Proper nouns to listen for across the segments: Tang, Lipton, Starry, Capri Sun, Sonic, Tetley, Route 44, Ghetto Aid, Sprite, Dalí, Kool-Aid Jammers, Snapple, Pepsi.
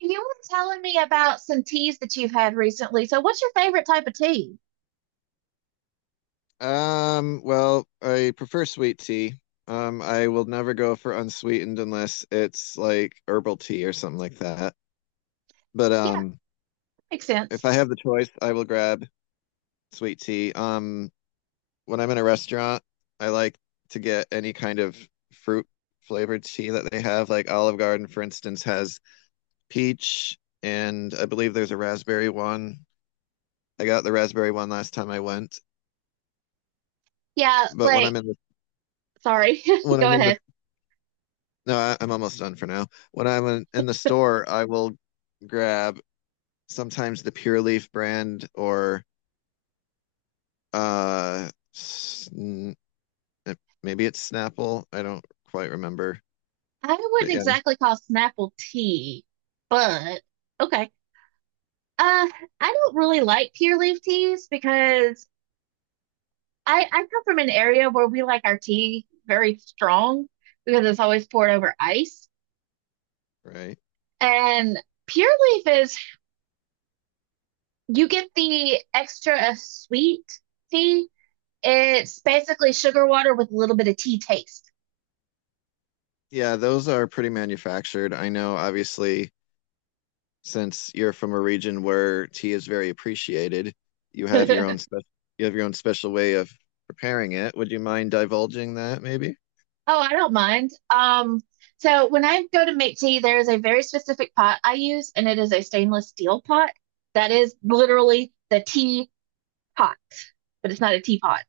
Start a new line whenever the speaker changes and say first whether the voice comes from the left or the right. right: You were telling me about some teas that you've had recently. So, what's your favorite type of tea?
left: Well, I prefer sweet tea. I will never go for unsweetened unless it's like herbal tea or something like that. But
right: Yeah, makes
left: if
right: sense.
left: I have the choice, I will grab sweet tea. When I'm in a restaurant, I like to get any kind of fruit flavored tea that they have. Like Olive Garden, for instance, has peach, and I believe there's a raspberry one. I got the raspberry one last time I went.
right: Yeah,
left: But when
right: like,
left: I'm in the
right: sorry,
left: when
right: go
left: I'm in the
right: ahead.
left: No, I'm almost done for now. When I'm in the store, I will grab sometimes the Pure Leaf brand or sn uh, maybe it's Snapple. I don't quite remember.
right: I wouldn't
left: But yeah,
right: exactly call Snapple tea, but okay. Uh, I don't really like pure leaf teas because I come from an area where we like our tea very strong because it's always poured over ice.
left: right.
right: And pure leaf is you get the extra sweet tea. It's basically sugar water with a little bit of tea taste.
left: Yeah, those are pretty manufactured. I know obviously since you're from a region where tea is very appreciated, you have your own special you have your own special way of preparing it. Would you mind divulging that maybe?
right: Oh, I don't mind. So when I go to make tea, there is a very specific pot I use, and it is a stainless steel pot that is literally the tea pot, but it's not a teapot.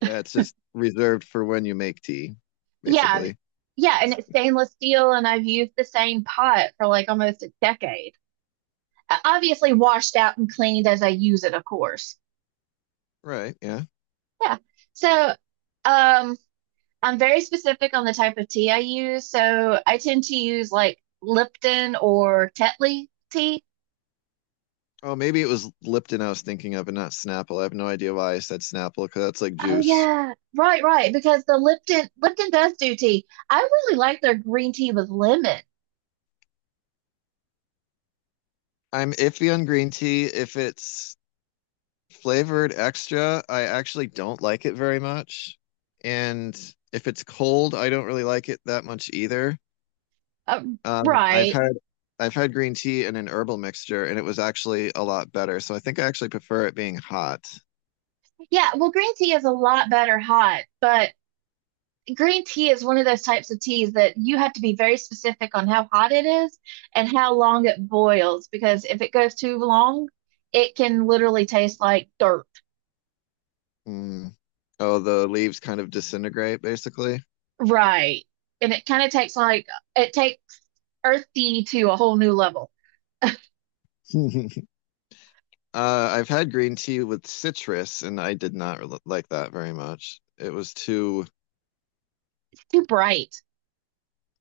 left: Yeah, it's just reserved for when you make tea,
right: Yeah, b-
left: basically.
right: yeah, and it's stainless steel, and I've used the same pot for like almost a decade. Obviously washed out and cleaned as I use it, of course.
left: Right, yeah.
right: Yeah. So, um, I'm very specific on the type of tea I use. So I tend to use like Lipton or Tetley tea.
left: Oh, maybe it was Lipton I was thinking of and not Snapple. I have no idea why I said Snapple because that's like
right: Oh
left: juice.
right: yeah, right, right. Because the Lipton does do tea. I really like their green tea with lemon.
left: I'm iffy on green tea. If it's flavored extra, I actually don't like it very much. And if it's cold, I don't really like it that much either.
right: Um,
left: Um, I've
right: right.
left: had I've had green tea in an herbal mixture and it was actually a lot better. So I think I actually prefer it being hot.
right: Yeah. Well, green tea is a lot better hot, but green tea is one of those types of teas that you have to be very specific on how hot it is and how long it boils. Because if it goes too long, it can literally taste like dirt.
left: Mm. Oh, the leaves kind of disintegrate basically.
right: Right. And it kind of takes like it takes earthy to a whole new level.
left: I've had green tea with citrus, and I did not like that very much. It was too,
right: Too bright.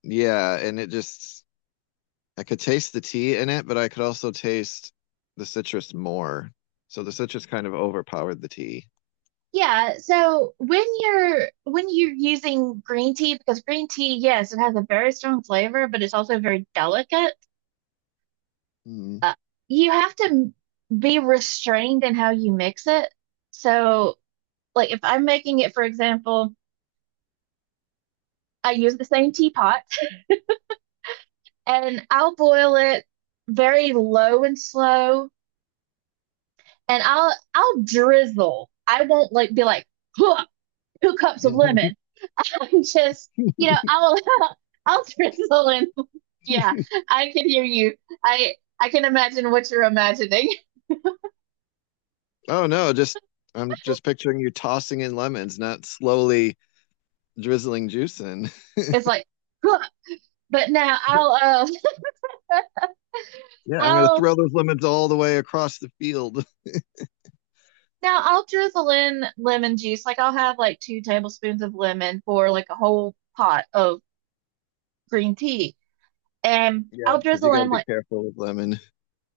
left: yeah, and it just, I could taste the tea in it, but I could also taste the citrus more. So the citrus kind of overpowered the tea.
right: Yeah, so when you're using green tea, because green tea, yes, it has a very strong flavor, but it's also very delicate.
left: Mm.
right: Uh, you have to be restrained in how you mix it. So, like if I'm making it, for example, I use the same teapot and I'll boil it very low and slow and I'll drizzle. I won't like be like huh, 2 cups of lemon. I'm just I'll I'll drizzle and yeah, I can hear you. I I can imagine what you're imagining.
left: Oh no, just, I'm just picturing you tossing in lemons, not slowly drizzling juice in.
right: It's like huh, but now I'll
left: Yeah, I'm gonna
right: I'll
left: throw those lemons all the way across the field.
right: now I'll drizzle in lemon juice. Like I'll have like 2 tablespoons of lemon for like a whole pot of green tea, and
left: Yeah,
right: I'll
left: because you
right: drizzle
left: got
right: in
left: to be
right: like,
left: careful with lemon.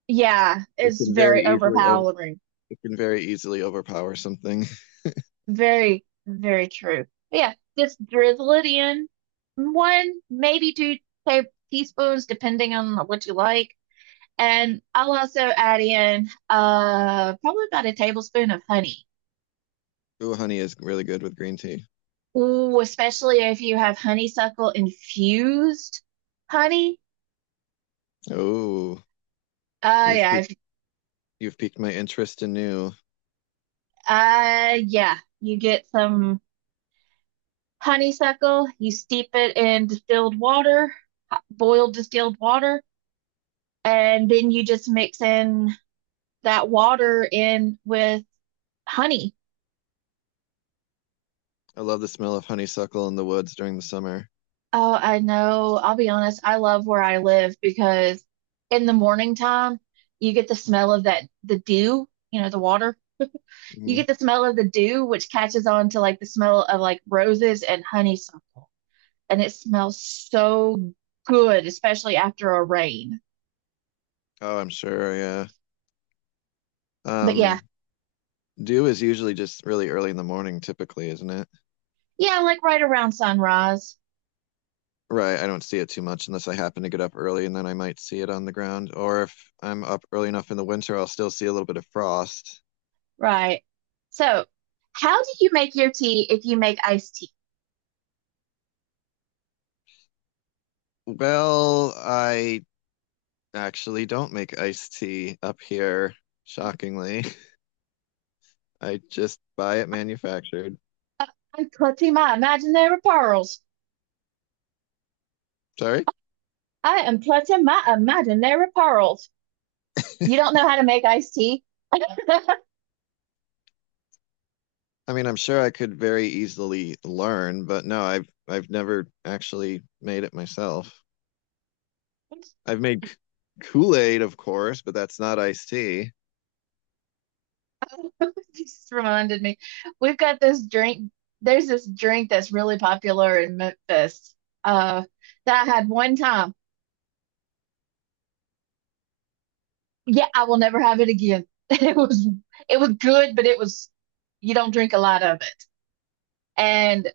right: yeah,
left: It
right: it's
left: can very
right: very
left: easily
right: overpowering.
left: It can very easily overpower something.
right: Very, very true. Yeah, just drizzle it in. One, maybe two ta- teaspoons, depending on what you like. And I'll also add in probably about a tablespoon of honey.
left: Ooh, honey is really good with green tea.
right: Ooh, especially if you have honeysuckle infused honey.
left: Oh,
right: Uh
left: you've
right: yeah,
left: piqued,
right: if,
left: you've piqued my interest anew.
right: yeah, you get some honeysuckle, you steep it in distilled water, hot- boiled distilled water, and then you just mix in that water in with honey.
left: I love the smell of honeysuckle in the woods during the summer.
right: Oh, I know. I'll be honest. I love where I live because in the morning time, you get the smell of that, the dew, you know, the water. You
left: Hmm.
right: get the smell of the dew, which catches on to like the smell of like roses and honeysuckle. And it smells so good, especially after a rain.
left: Oh, I'm sure. Yeah.
right: But yeah,
left: Um, dew is usually just really early in the morning, typically, isn't it?
right: yeah, like right around sunrise.
left: Right. I don't see it too much unless I happen to get up early and then I might see it on the ground. Or if I'm up early enough in the winter, I'll still see a little bit of frost.
right: Right. So, how do you make your tea if you make iced tea?
left: Well, I actually don't make iced tea up here, shockingly. I just buy it manufactured.
right: I'm clutching my imaginary pearls.
left: Sorry?
right: I am clutching my imaginary pearls. You don't know how to make iced tea?
left: I mean, I'm sure I could very easily learn, but no, I've never actually made it myself. I've made Kool-Aid, of course, but that's not iced tea.
right: Just reminded me. We've got this drink. There's this drink that's really popular in Memphis, uh, that I had one time. Yeah, I will never have it again. It was it was good, but it was you don't drink a lot of it, and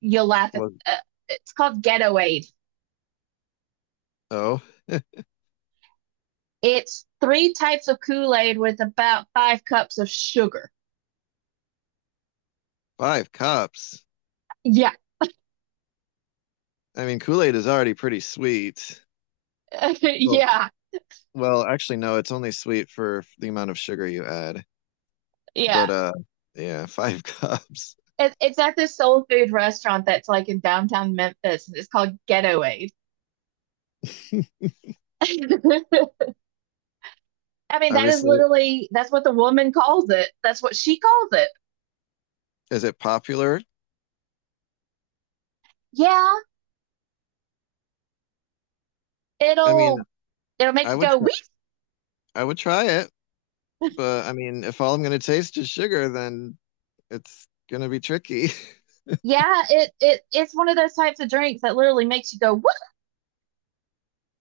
right: you'll laugh at.
left: Well,
right: It's called Ghetto Aid.
left: oh,
right: It's three types of Kool Aid with about 5 cups of sugar.
left: 5 cups.
right: Yeah,
left: I mean, Kool-Aid is already pretty sweet. Well,
right: yeah,
left: well, actually, no, it's only sweet for the amount of sugar you add.
right: yeah.
left: But yeah, 5 cups.
right: It's at this soul food restaurant that's like in downtown Memphis, and it's called Ghetto Aid. I mean, that is
left: Obviously,
right: literally that's what the woman calls it. That's what she calls it.
left: is it popular?
right: Yeah,
left: I mean,
right: it'll it'll make
left: I
right: you
left: would
right: go
left: tr
right: whoop.
left: I would try it. But I mean, if all I'm going to taste is sugar, then it's going to be tricky.
right: Yeah, it's one of those types of drinks that literally makes you go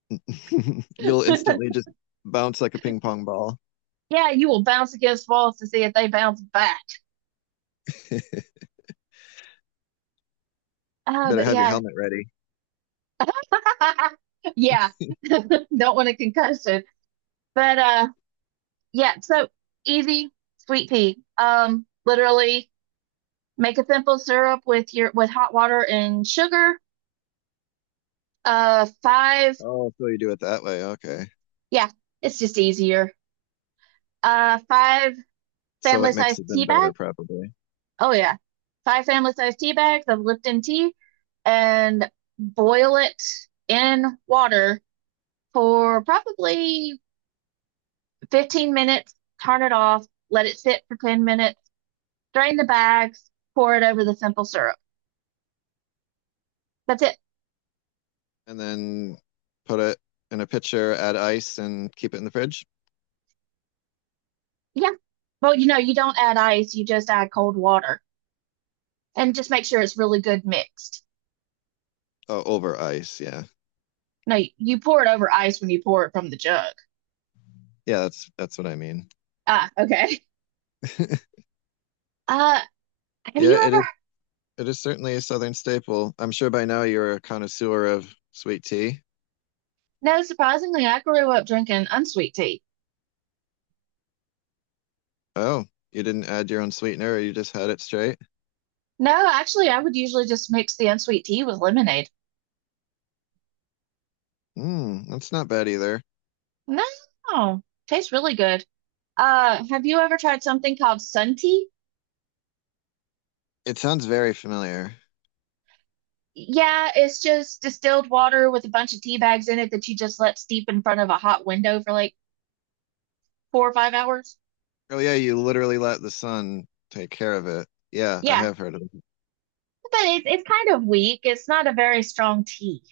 left: You'll
right: whoop.
left: instantly just bounce like a ping pong ball.
right: Yeah, you will bounce against walls to see if they bounce back.
left: You
right: Uh,
left: better
right: but
left: have your
right: yeah,
left: helmet ready.
right: yeah, don't want a concussion. But yeah, so easy, sweet pea. Literally make a simple syrup with your with hot water and sugar. Five.
left: Oh, so you do it that way. Okay.
right: Yeah, it's just easier. Five
left: So
right: family
left: it
right: size
left: mixes in
right: tea
left: better,
right: bags.
left: probably.
right: Oh yeah, five family size tea bags of Lipton tea, and boil it in water for probably 15 minutes. Turn it off. Let it sit for 10 minutes. Drain the bags. Pour it over the simple syrup. That's it.
left: And then put it in a pitcher, add ice, and keep it in the fridge.
right: Yeah. Well, you know, you don't add ice. You just add cold water. And just make sure it's really good mixed.
left: Oh, over ice. Yeah.
right: No, you pour it over ice when you pour it from the jug.
left: Yeah, that's what I mean.
right: Ah, okay. Uh, have
left: Yeah,
right: you
left: it
right: ever?
left: is. It is certainly a southern staple. I'm sure by now you're a connoisseur of sweet tea.
right: No, surprisingly, I grew up drinking unsweet tea.
left: Oh, you didn't add your own sweetener, or you just had it straight?
right: No, actually, I would usually just mix the unsweet tea with lemonade.
left: Hmm, that's not bad either.
right: No, tastes really good. Have you ever tried something called sun tea?
left: It sounds very familiar.
right: Yeah, it's just distilled water with a bunch of tea bags in it that you just let steep in front of a hot window for like 4 or 5 hours.
left: Oh yeah, you literally let the sun take care of it. Yeah, I
right: Yeah,
left: have heard of it,
right: but it's kind of weak. It's not a very strong tea.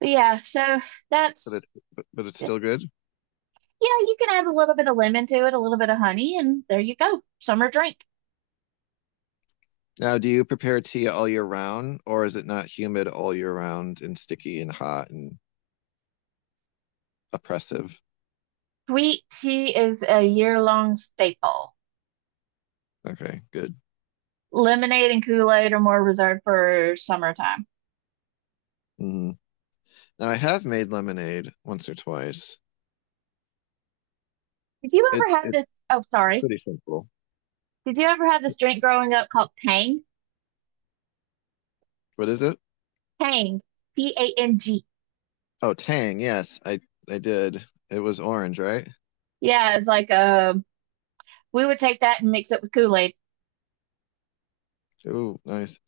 right: But yeah, so
left: but
right: that's
left: but it's
right: yeah,
left: still good.
right: you can add a little bit of lemon to it, a little bit of honey, and there you go. Summer drink.
left: Now, do you prepare tea all year round, or is it not humid all year round and sticky and hot and oppressive?
right: Sweet tea is a year-long staple.
left: Okay, good.
right: Lemonade and Kool-Aid are more reserved for summertime.
left: Mm. Now, I have made lemonade once or twice.
right: Did you
left: It's
right: ever have
left: it's
right: this? Oh,
left: it's
right: sorry.
left: pretty simple.
right: Did you ever have this drink growing up called Tang?
left: What is it?
right: Tang, PANG.
left: Oh, Tang. Yes, I did. It was orange, right?
right: Yeah, it's like we would take that and mix it with Kool-Aid.
left: Oh, nice.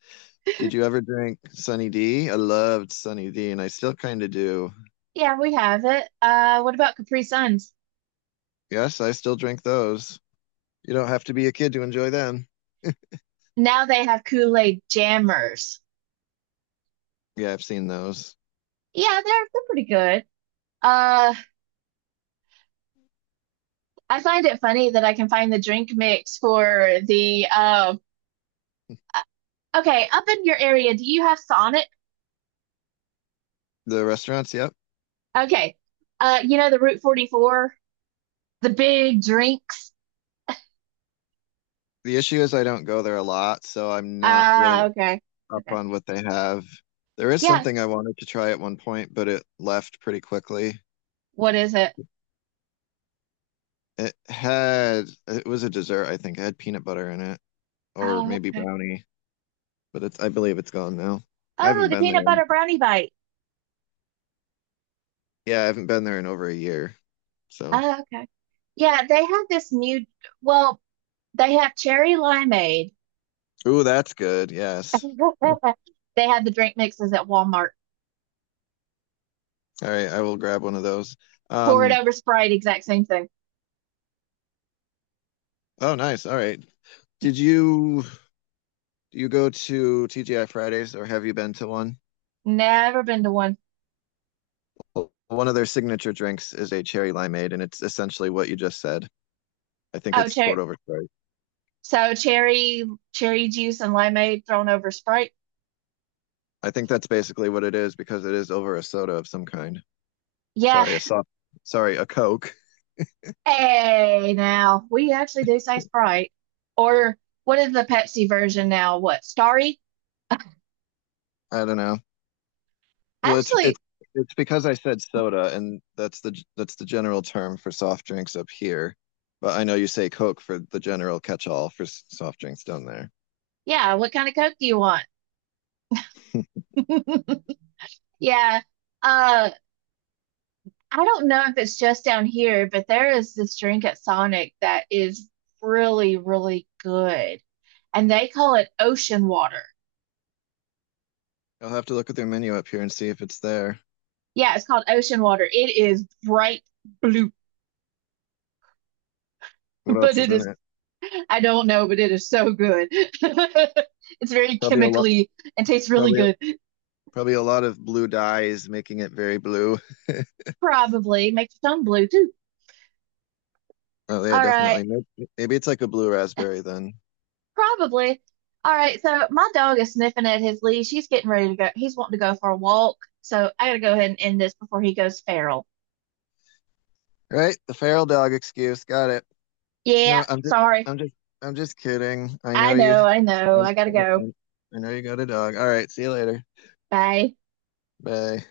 left: Did you ever drink Sunny D? I loved Sunny D, and I still kind of do.
right: Yeah, we have it. What about Capri Suns?
left: Yes, I still drink those. You don't have to be a kid to enjoy them.
right: Now they have Kool-Aid jammers.
left: Yeah, I've seen those.
right: Yeah, they're pretty good. Uh, I find it funny that I can find the drink mix for the okay, up in your area, do you have Sonic?
left: The restaurants, yep.
right: Okay. You know the Route 44, the big drinks.
left: The issue is I don't go there a lot, so I'm not really
right: Ah, okay.
left: up
right: Okay.
left: on what they have. There is
right: Yeah.
left: something I wanted to try at one point, but it left pretty quickly.
right: What is it?
left: It had, it was a dessert, I think. It had peanut butter in it, or
right: Oh,
left: maybe
right: okay.
left: brownie, but it's, I believe it's gone now. I
right: Oh,
left: haven't
right: the
left: been there
right: peanut
left: in,
right: butter brownie bite.
left: yeah, I haven't been there in over a year. So,
right: Oh, okay. Yeah, they have this new, well, they have cherry limeade.
left: ooh, that's good. Yes.
right: They have the drink mixes at Walmart.
left: All right, I will grab one of those.
right: Pour it
left: Um,
right: over Sprite, exact same thing.
left: oh, nice. All right. Did you do you go to TGI Fridays or have you been to one?
right: Never been to one.
left: Well, one of their signature drinks is a cherry limeade, and it's essentially what you just said. I think
right: Oh,
left: it's
right: cherry.
left: poured over Sprite.
right: So cherry, cherry juice and limeade thrown over Sprite.
left: I think that's basically what it is because it is over a soda of some kind.
right: Yeah.
left: Sorry, a Coke.
right: Hey, now we actually do say Sprite. Or what is the Pepsi version now? What, Starry?
left: I don't know. Well,
right: Actually,
left: it's because I said soda, and that's the general term for soft drinks up here. But I know you say Coke for the general catch-all for soft drinks down there.
right: yeah, what kind of Coke do you want? Yeah. Uh, I don't know if it's just down here, but there is this drink at Sonic that is really, really good. And they call it ocean water.
left: I'll have to look at their menu up here and see if it's there.
right: Yeah, it's called ocean water. It is bright blue.
left: What
right: But
left: else is
right: it
left: in
right: is
left: it?
right: I don't know, but it is so good. It's very
left: Probably a lot,
right: chemically and tastes really
left: probably
right: good.
left: probably a lot of blue dyes, making it very blue.
right: Probably makes your tongue blue too.
left: Oh yeah,
right: All right,
left: definitely. Maybe, it's like a blue raspberry then.
right: probably. All right, so my dog is sniffing at his leash. He's getting ready to go. He's wanting to go for a walk. So I gotta go ahead and end this before he goes feral.
left: Right, the feral dog excuse. Got it. No,
right: Yeah, sorry.
left: I'm just, I'm just kidding. I
right: I
left: know you.
right: know, I know.
left: I,
right: I gotta go.
left: I, I know you got a dog. All right, see you later.
right: Bye.
left: Bye.